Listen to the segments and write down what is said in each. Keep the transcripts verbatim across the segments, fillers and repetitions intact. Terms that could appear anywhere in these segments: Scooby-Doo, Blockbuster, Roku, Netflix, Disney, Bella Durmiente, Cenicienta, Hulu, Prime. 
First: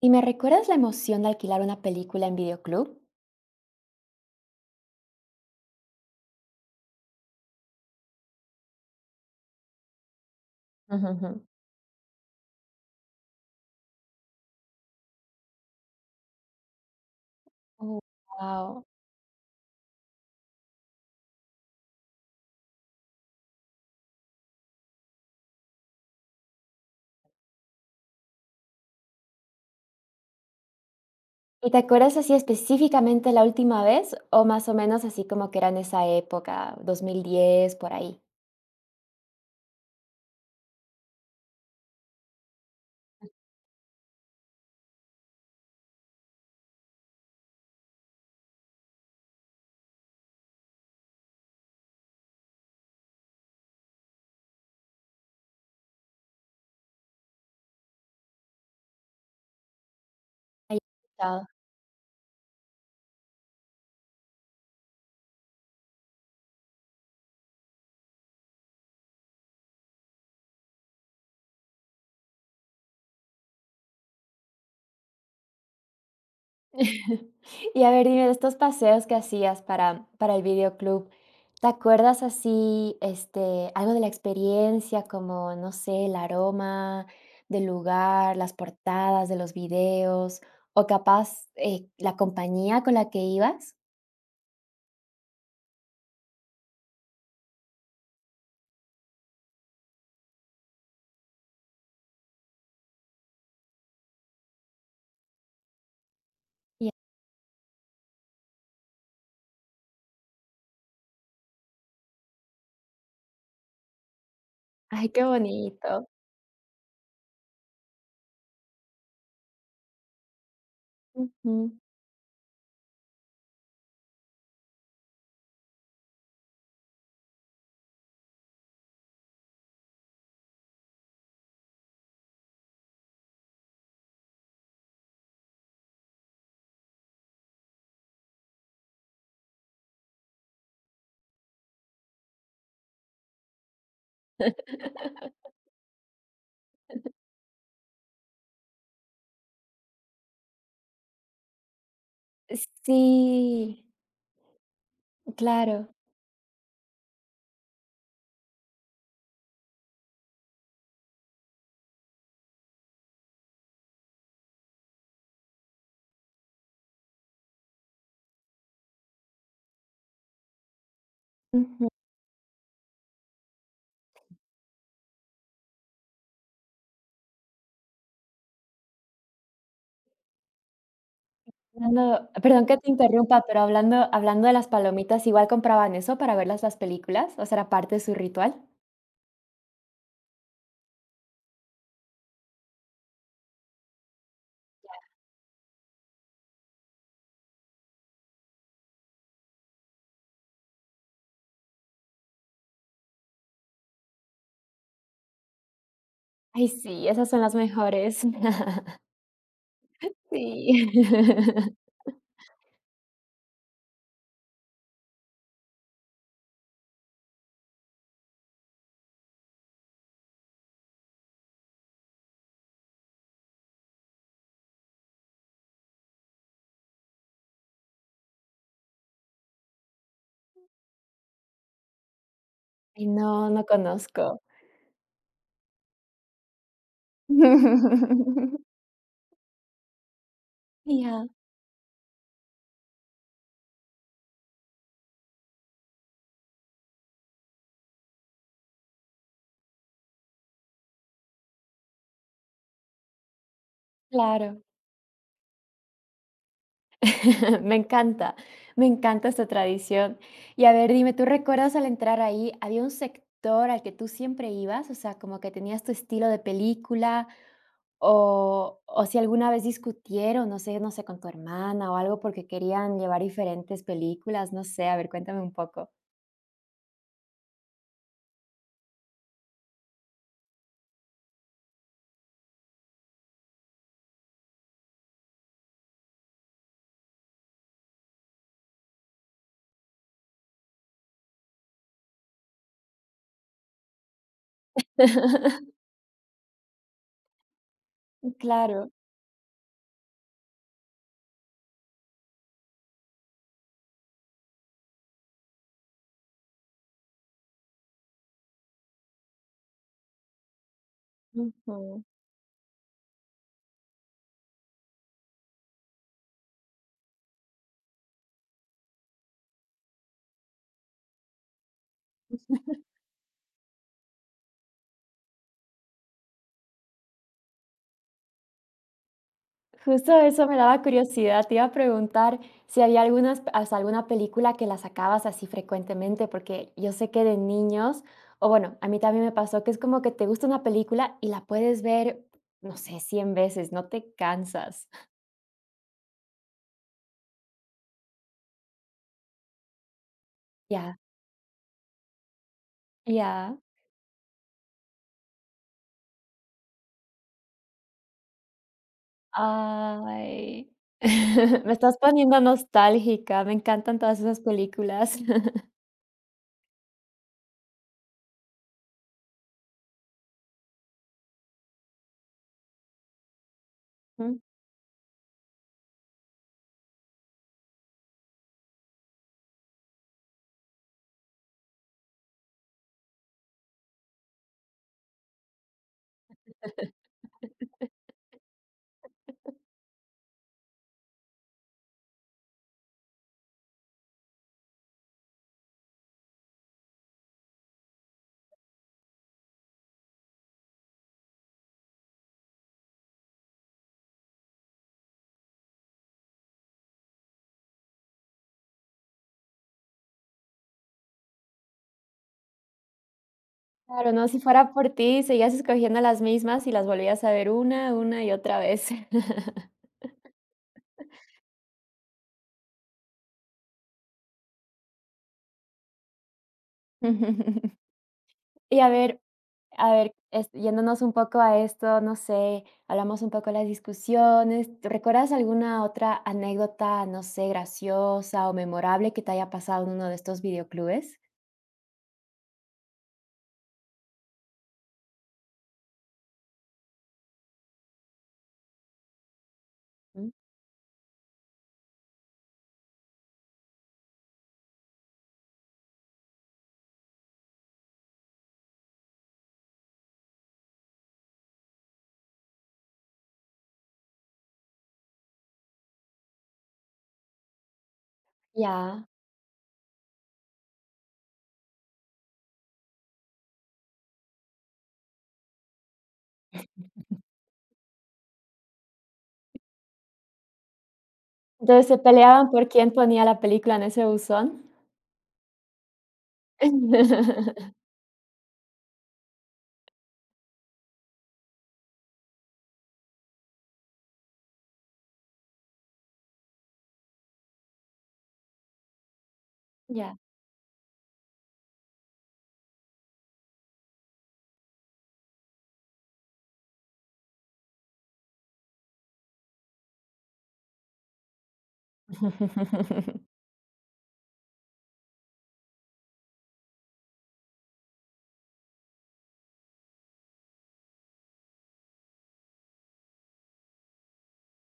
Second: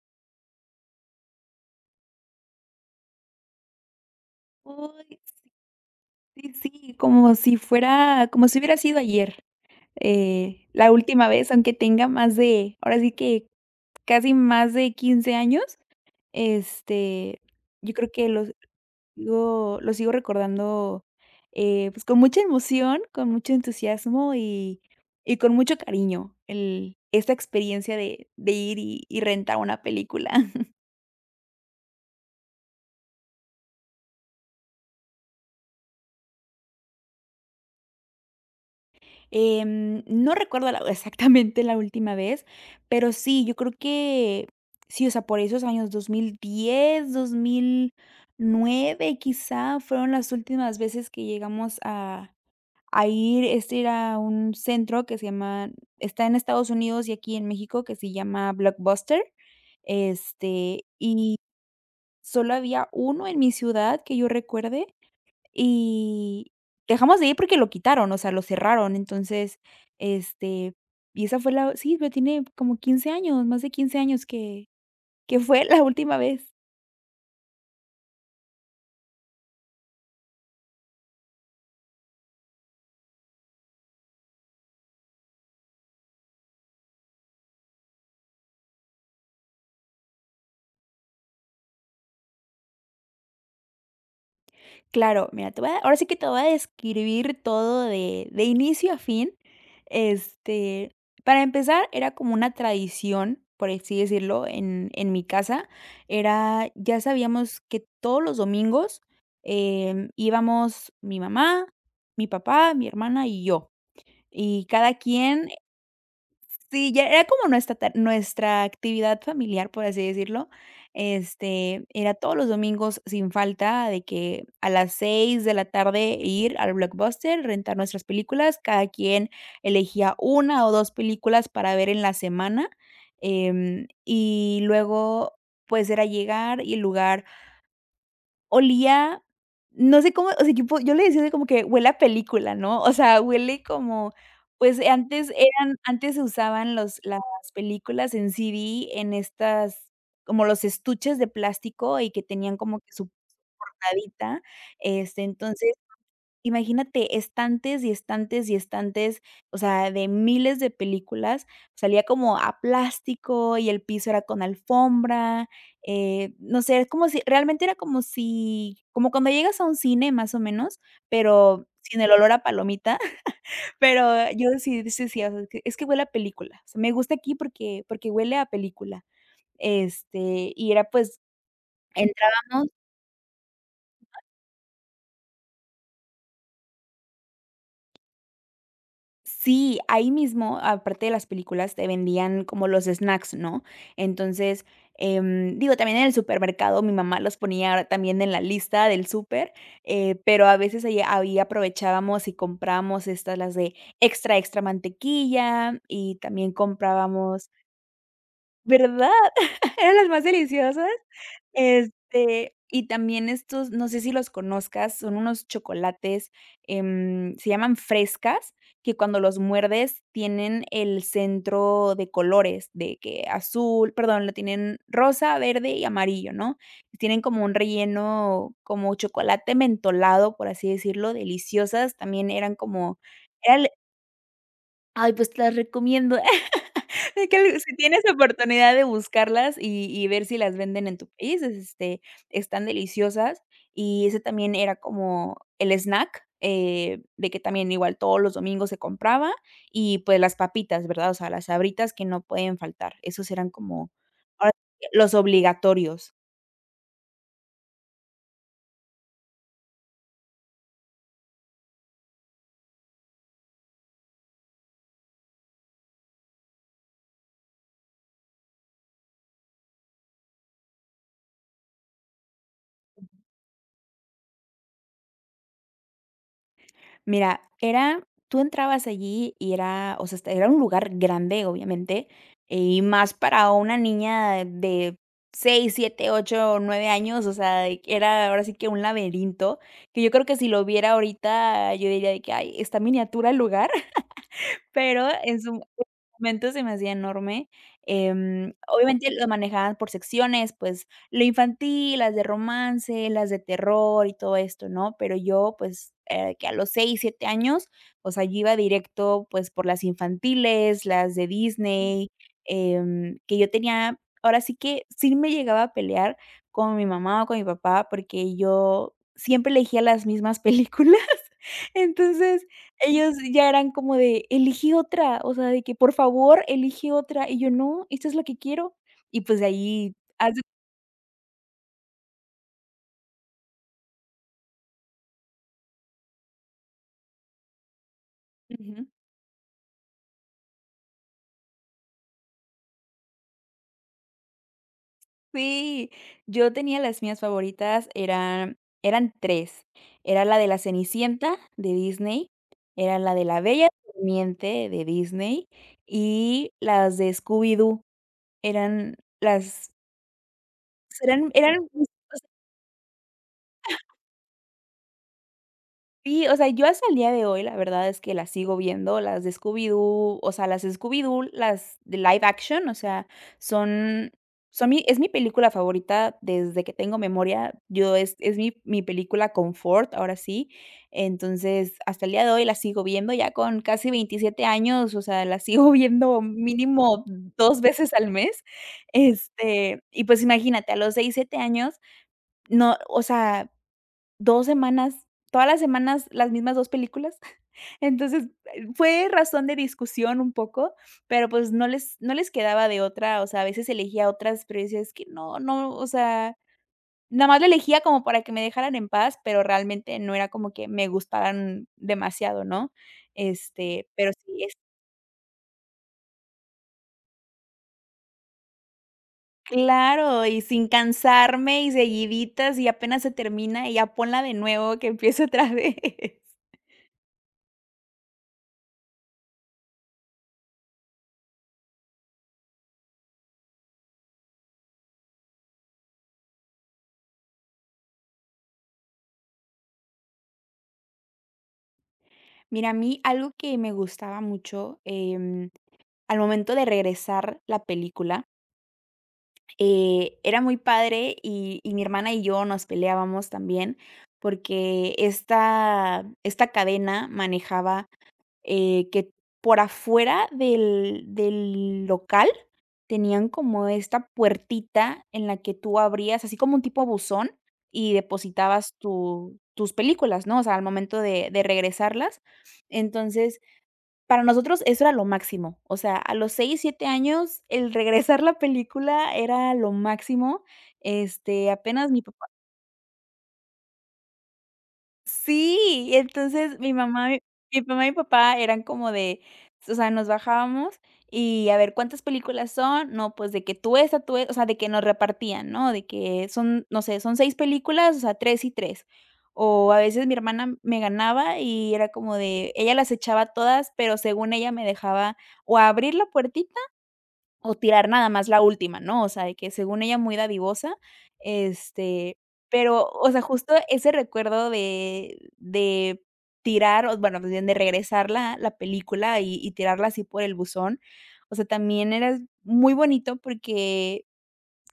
¿Y me recuerdas la emoción de alquilar una película en videoclub? Uy, sí, sí, sí, como si fuera como si hubiera sido ayer, eh, la última Ujú, vez, aunque tenga más de, ahora sí que casi más de quince años, este, yo ujú. creo que lo Wow. sigo lo sigo recordando, eh, pues, con mucha emoción, con mucho entusiasmo y y con mucho cariño el esta experiencia de de ir y y rentar una película. ¿Y te acuerdas así específicamente la última vez o más o menos así como que era en esa época, dos mil diez por ahí? Em, no recuerdo la exactamente la última vez, pero sí, yo creo que sí, o sea, por esos años dos dos mil diez, dos mil nueve, quizá fueron las últimas veces que llegamos a a ir. Este era un centro que se llama, está en Estados Unidos y aquí en México, que se llama Blockbuster. ¿Hay este, y solo había uno en mi ciudad que yo recuerde, y dejamos de ir porque lo quitaron, o sea, lo cerraron. Entonces, este, y esa fue la sí, pero tiene como quince años, más de quince años que que fue la última vez. Y a ver, dime, de estos paseos que hacías para para el videoclub, ¿te acuerdas así, este, algo de la experiencia, como, no sé, el aroma del lugar, las portadas de los videos, o capaz, eh, la compañía con la que ibas? Claro, mira, te voy a ahora sí que te voy a describir todo de de inicio a fin. Este, para empezar, era como una tradición, por así decirlo, en en mi casa. Era Y Ya sabíamos que todos los domingos, em, íbamos mi mamá, mi papá, mi hermana y yo. Y cada ay, qué quien bonito. Sí, ya era como nuestra ta nuestra actividad familiar, por así decirlo. Ujú. Este, era todos los domingos sin falta, de que a las seis de la tarde ir al Blockbuster, rentar nuestras películas, cada quien elegía una o dos películas para ver en la semana. Em, y luego, pues, era llegar, y el lugar olía, no sé cómo. O sea, yo po yo le decía así como que: "Huele a película", ¿no? O sea, huele como, pues, antes eran antes se usaban los las películas en C D, en estas como los estuches de plástico, y que tenían como que Sí, su portadita. este, entonces claro. Imagínate, estantes y estantes y estantes, o sea, de miles de películas. Salía como a plástico, y el piso era con alfombra. Eh, no sé, es como si realmente era como si como cuando llegas a un cine, más o menos, pero Ujú. sin el olor a palomita. Pero yo sí decía, o sea, es que es que huele a película, o sea, me gusta aquí porque porque huele a película. Este, y era, pues, Hablando, perdón entrábamos. que te interrumpa, pero hablando hablando de las palomitas, ¿igual compraban eso para verlas las películas? O sea, ¿era parte de su ritual? Sí, ahí mismo, aparte de las películas, te vendían como los snacks, ¿no? Entonces, em, digo, también en el supermercado mi mamá los ponía también en la lista del súper. Eh, pero a veces ahí ahí aprovechábamos y comprábamos estas, las de extra, extra mantequilla, y también Ay, sí, esas son comprábamos. las mejores. ¿Verdad? Eran las más Sí. deliciosas. Este, y también estos, no sé si los conozcas, son unos chocolates. Em, se llaman frescas, que cuando los muerdes tienen el centro de colores, de que azul, perdón, lo tienen rosa, verde y amarillo, ¿no? Tienen como un relleno, como chocolate mentolado, por así decirlo, deliciosas. También eran como, Ay, no, era no el- conozco. ay, pues te las recomiendo. Es que el- si tienes oportunidad de buscarlas y y ver si las venden en tu Ya, país, es este, están deliciosas. Y ese también era como el snack, eh, de que también igual todos los domingos se compraba, y, pues, las papitas, ¿verdad? O sea, las Sabritas que no pueden faltar. Esos eran como ahora claro. sí que los obligatorios. Me encanta, me encanta esta tradición. Y a ver, dime, ¿tú recuerdas al entrar ahí, había un sector al que tú siempre ibas? O sea, como que tenías tu estilo de película, o o si alguna vez discutieron, no sé no sé, con tu hermana o algo porque querían llevar diferentes películas, no sé, a ver, cuéntame un poco. Mira, era tú entrabas allí y era, o sea, este, era un lugar grande, obviamente, y más para una niña de seis, siete, ocho, nueve años. O sea, de que era ahora sí que un laberinto, que yo creo que si lo viera ahorita, yo diría de que: "Ay, está miniatura el lugar". Pero en su en su momento se me hacía enorme. Em, Claro. obviamente lo manejaban por secciones, pues, lo infantil, las de romance, las de terror y todo esto, ¿no? Pero yo, pues, eh, que a los seis siete años, o sea, yo iba directo, pues, por las infantiles, las de Ujú. Disney. Em, que yo tenía ahora sí que sí me llegaba a pelear con mi mamá o con mi papá, porque yo siempre elegía las mismas películas. Entonces, ellos ya eran como de: "Elige otra", o sea, de que: "Por favor, elige otra", y yo: "No, esta es la que quiero". Y, pues, de ahí Justo haz de eso me daba curiosidad. Te iba a preguntar si había algunas, hasta alguna película que la sacabas así frecuentemente, porque yo sé que de niños, o bueno, ujú. a mí también me pasó que es como que te gusta una película y la puedes ver, no sé, cien veces, no te cansas. Sí, yo tenía las mías favoritas, eran eran tres. Era la de la Ya, Cenicienta de Disney, era la de la ya. Bella Durmiente de Disney, y las de Scooby Doo. Eran las Ay. eran Eran Me mis. estás poniendo nostálgica. Me encantan todas esas películas. Sí, o sea, yo hasta el día de hoy, la verdad es que las sigo viendo, las de Scooby-Doo. O sea, las de Scooby-Doo, las de live action, o sea, son Ujú. son mi es mi película favorita desde que tengo memoria. Yo es es mi mi película confort, ahora sí. Entonces, hasta el día de hoy la sigo viendo ya con casi veintisiete años, o sea, la sigo viendo mínimo dos veces al mes. Este, y pues imagínate, a los seis siete años, no, o sea, dos semanas, todas las semanas las mismas dos películas. Entonces, eh, fue razón de discusión un poco, pero, pues, no les no les quedaba de otra. O sea, a veces elegía otras, pero decía: "Es que no, no", o sea, nada más la elegía como para que me dejaran en paz, pero realmente no era como que me gustaran demasiado, ¿no? Este, pero Claro, no, si sí es fuera por ti, seguías escogiendo las mismas y las volvías a ver una, una y otra vez. Claro, y sin cansarme, y seguiditas, y apenas se termina, y ya ponla de nuevo que empiece otra vez. Y a ver a ver, es yéndonos un poco a esto, no sé, hablamos un poco de las discusiones. ¿Te ¿recuerdas alguna otra anécdota, no sé, graciosa o memorable que te haya pasado en uno de estos videoclubes? Mira, a mí algo que me gustaba mucho, em, al momento de regresar la película, eh, Mm. era muy padre, y, y mi hermana y yo nos peleábamos también porque esta, esta cadena manejaba, eh, que por afuera del, del local tenían como esta puertita en la que tú abrías, así como un tipo buzón, y depositabas Ya. tu- tus películas, ¿no? O sea, al momento de de regresarlas. Entonces, para nosotros eso era lo máximo. O sea, a los seis siete años, el regresar la película era lo máximo. Este, Entonces, Apenas ¿se mi papá. peleaban por quién ponía la película en ese buzón? Sí, entonces mi mamá mi mi mamá y mi papá eran como de, o sea, nos bajábamos, y a ver cuántas películas son. No, pues de que tú esta, tú e o sea, de que nos repartían, ¿no? De que son, no sé, son seis películas, o sea, tres y tres. O a veces mi Ya. hermana me ganaba y era como de, ella las echaba todas, pero según ella me dejaba o abrir la puertita, o tirar nada más la última, ¿no? O sea, de que según ella muy dadivosa. este, pero, o sea, justo ese recuerdo de de tirar, o bueno, más bien de regresar la la película y y tirarla así por el buzón, o sea, también era muy bonito porque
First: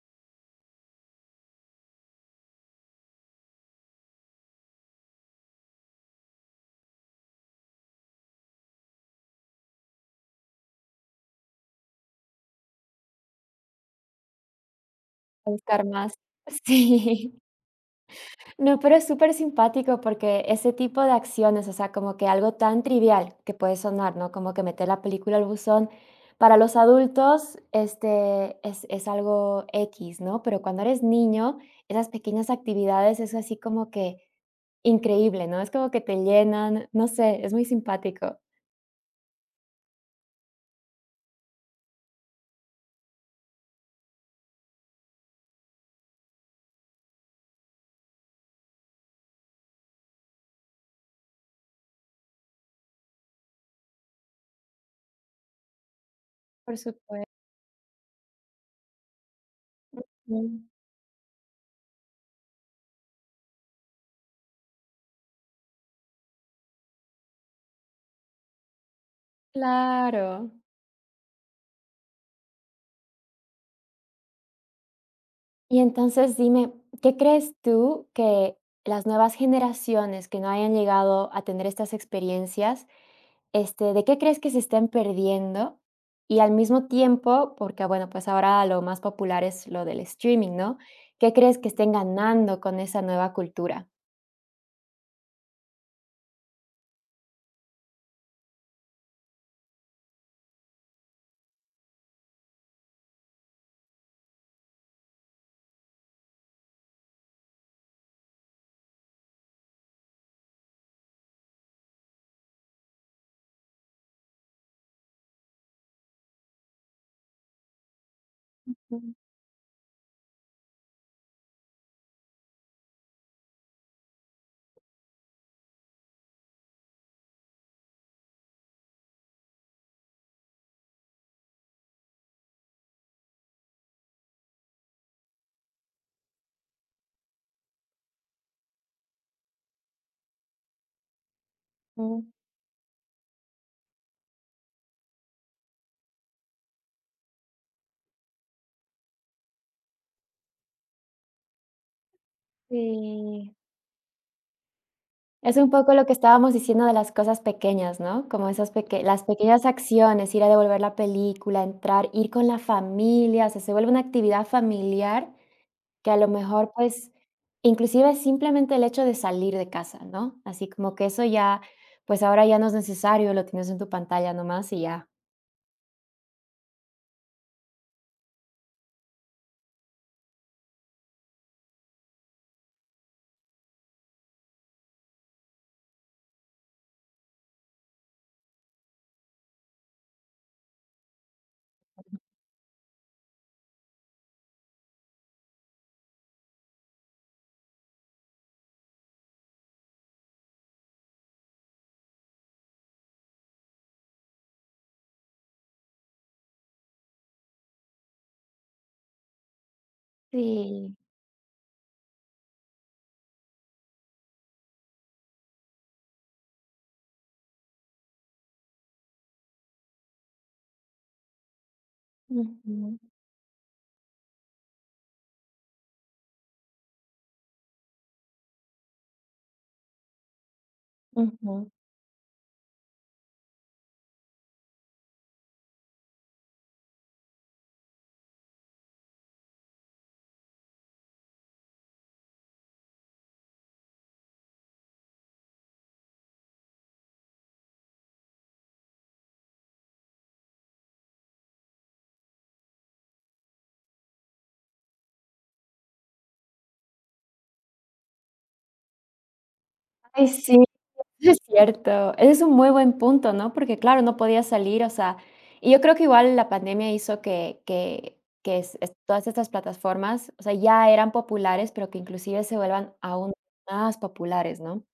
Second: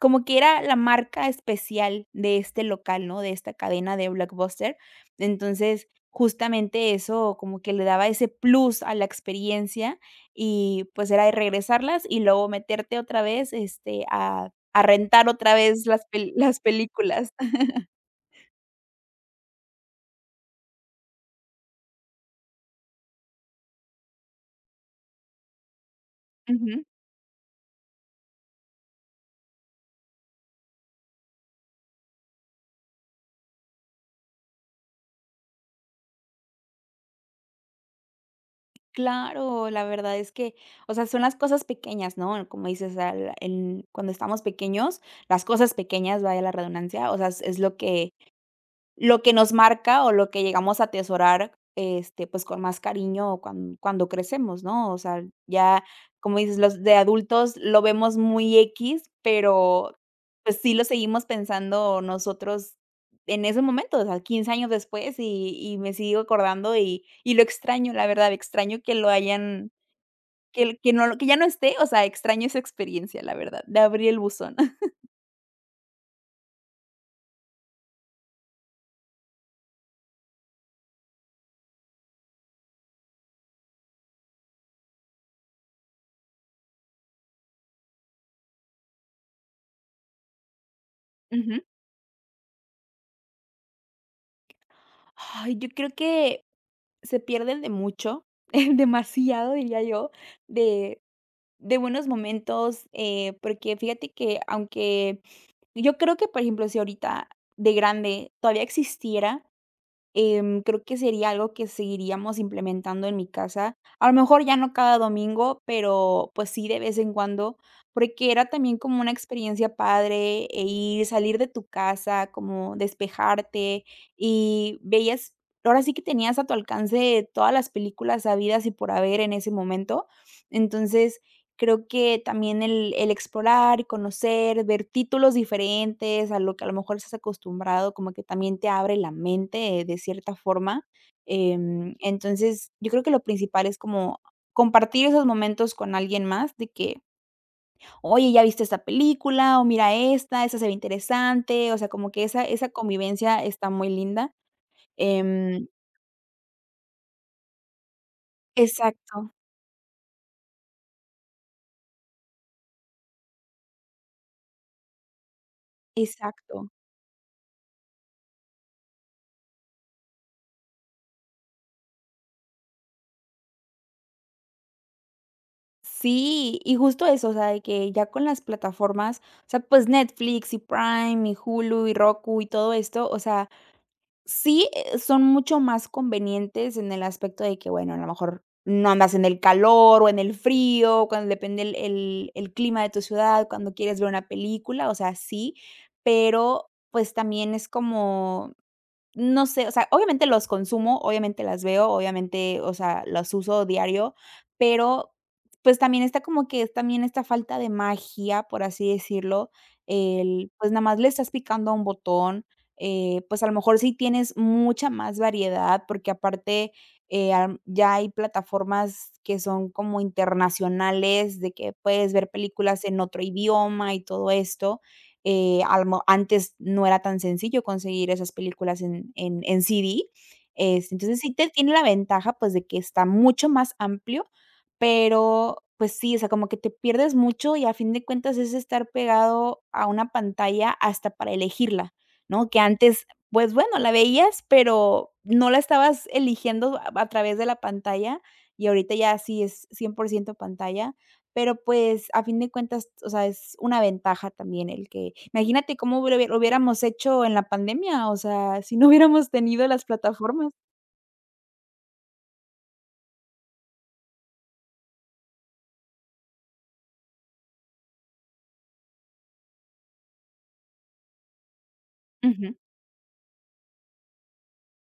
como que era la marca especial de este local, ¿no? De esta cadena de Blockbuster. Entonces, justamente eso como que le daba ese plus a la experiencia, y, pues, era de regresarlas y luego meterte otra vez, este, a a rentar A otra vez buscar las más. pel las películas. Sí. No, pero es súper simpático porque ese tipo de acciones, o sea, como que algo tan trivial que puede sonar, ¿no? Como que meter la película al buzón, para los Ujú. adultos, este, es, es algo X, ¿no? Pero cuando eres niño, esas pequeñas actividades es así como que increíble, ¿no? Es como que te llenan, no sé, es muy simpático. Claro, la verdad es que, o sea, son las cosas pequeñas, ¿no? Como dices, al en cuando estamos pequeños, las cosas pequeñas, vaya la redundancia, o sea, es es lo que lo que nos marca, o lo que llegamos a atesorar, este, pues, con más cariño cuan cuando crecemos, ¿no? O sea, ya, como dices, Por los de supuesto. adultos lo vemos muy x, pero, pues, sí lo seguimos pensando nosotros en ese momento. O sea, quince años después, y y me sigo acordando, y y lo extraño, la verdad. Extraño que lo hayan Claro. que el que no lo que ya no esté, o sea, extraño esa experiencia, la verdad, de abrir el buzón. Y entonces dime, ¿qué crees tú que las nuevas generaciones que no hayan llegado a tener estas experiencias, este, de qué crees que se estén perdiendo? Y al mismo tiempo, porque bueno, pues ahora lo más popular es lo del streaming, ¿no? ¿Qué crees Ujú. que estén ganando con esa nueva cultura? Ay, yo creo que se pierden de mucho, demasiado diría yo, de de buenos momentos. Eh, porque fíjate que, aunque yo creo que, por ejemplo, si ahorita de grande todavía existiera, Em, creo que sería algo que seguiríamos implementando en mi casa. A lo mejor ya no cada domingo, pero, pues, sí de vez en cuando, porque era también como una experiencia padre, eh, ir, salir de tu casa, como despejarte, y veías ahora sí que tenías a tu alcance todas las películas habidas y por haber en ese momento. Entonces, creo que también el el explorar, conocer, ver títulos diferentes a lo que a lo mejor estás acostumbrado, como que también te abre la mente, eh, de cierta forma. Em, Ujú. entonces, yo creo que lo principal es como compartir esos momentos con alguien más, de que: "Oye, ¿ya viste esta película? O mira esta, esta se ve interesante". O sea, como que esa esa convivencia Sí, está muy linda. es Em un poco lo que estábamos diciendo de las cosas pequeñas, ¿no? Como esas peque las exacto, pequeñas acciones, ir a devolver la película, entrar, ir con la familia, o sea, se vuelve una actividad familiar que a lo mejor, exacto. pues, inclusive es simplemente el hecho de salir de casa, ¿no? Así como que eso ya, pues ahora ya no es necesario, lo tienes en tu pantalla nomás y ya. Sí, y justo eso, o sea, de que ya con las plataformas, o sea, pues Netflix y Prime y Hulu y Roku y todo esto, o sea, sí, eh, son mucho más convenientes en el aspecto de que, bueno, a lo mejor no andas en el calor o en el frío, cuando depende el, el- el clima de tu ciudad, cuando quieres ver una película, o sea, sí, pero pues también es como, no sé, o sea, obviamente los consumo, obviamente las veo, obviamente, o sea, las uso diario. Pero, pues, también está como que es también esta falta de magia, por así decirlo. El, pues, nada Sí. más le estás picando a un botón. Eh, pues, a lo mejor sí tienes mucha más variedad, porque aparte, eh, am, ya hay plataformas que son como internacionales, de que puedes ver películas Ujú, en otro idioma y todo esto. Eh, al mo Antes no era tan sencillo conseguir esas películas en en en C D. Este, entonces sí te ujú. tiene la ventaja, pues, de que está mucho más amplio. Pero, pues sí, o sea, como que te pierdes mucho, y a fin de cuentas es estar pegado a una pantalla hasta para elegirla, ¿no? Que antes, pues bueno, la veías, pero no la estabas eligiendo a a través de la pantalla. Y ahorita ya sí es cien por ciento pantalla. Pero, pues, a fin de cuentas, o sea, es una ventaja también el que, imagínate cómo lo hubiera- lo hubiéramos hecho en la pandemia, o sea, si no hubiéramos tenido las Ay, plataformas. sí, eso es cierto. Ese es un muy buen punto, ¿no? Porque claro, no podía salir, o sea, y yo creo que igual la pandemia hizo que que que es es todas estas plataformas, o sea, ya eran populares, pero que inclusive se vuelvan aún más populares, ¿no?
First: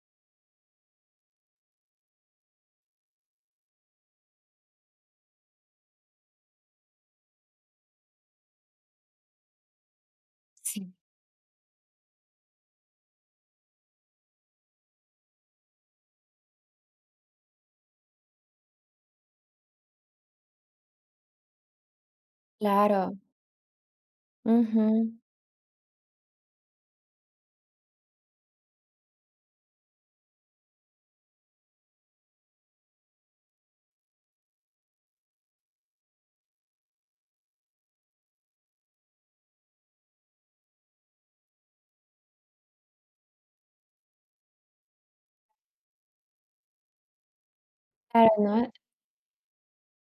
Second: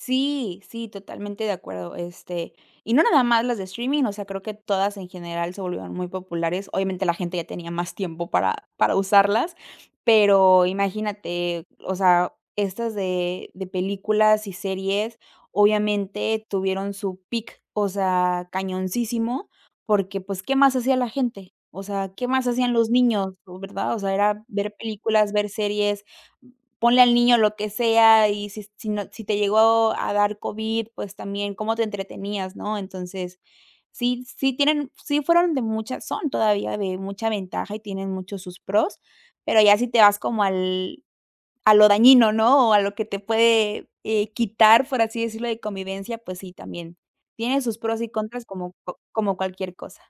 Sí, sí, totalmente de acuerdo. Este, y no nada más las de streaming, o sea, creo que todas en general se volvieron muy populares. Obviamente, la gente ya tenía más tiempo para para usarlas, pero Sí. imagínate, o sea, estas de de películas y series, obviamente, tuvieron su pic, o sea, cañoncísimo. Porque, pues, ¿qué más hacía la gente? O sea, ¿qué más hacían los Claro. niños? ¿Verdad? O sea, era ver Ujú. películas, ver series. Ponle al niño lo que sea, y si si no si te llegó a dar COVID, pues también cómo te entretenías, ¿no? Entonces, sí sí tienen sí fueron de mucha son todavía de mucha ventaja y tienen muchos sus pros, pero ya si te vas como al a lo dañino, ¿no? O a lo que te puede, eh, quitar, por así decirlo, de convivencia, pues sí, también. Tiene sus pros y Claro, contras ¿no? como co como cualquier cosa.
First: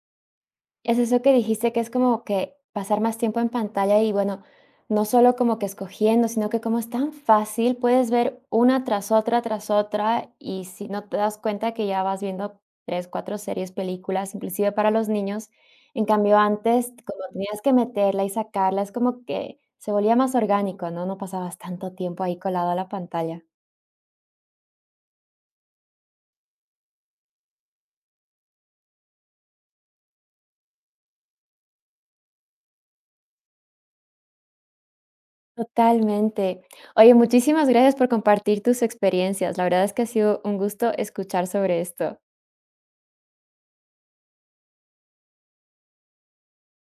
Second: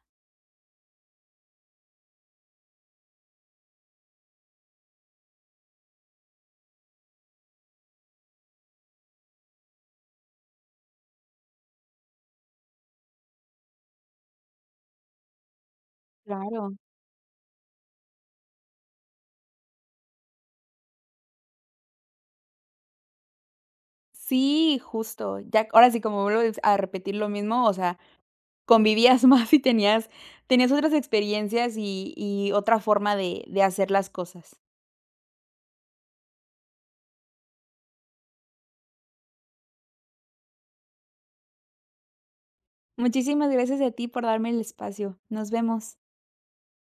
Es eso que dijiste, que es como que pasar más tiempo en pantalla y bueno, no solo como que escogiendo, sino que como es tan fácil, puedes ver una tras otra, tras otra, y si no te das cuenta que ya vas viendo tres cuatro series, películas, inclusive para los niños. En cambio, Claro. antes, como tenías que meterla y sacarla, es como que se volvía más orgánico, ¿no? No pasabas tanto tiempo ahí colado a la pantalla. Sí, justo. Ya ahora sí, como vuelvo a repetir lo mismo, o sea, convivías más, y tenías tenías otras experiencias y y otra forma de de hacer las cosas. Totalmente. Oye, muchísimas gracias por compartir tus experiencias. La verdad es que ha sido un gusto escuchar sobre esto. Muchísimas gracias a ti por darme el espacio. Nos vemos.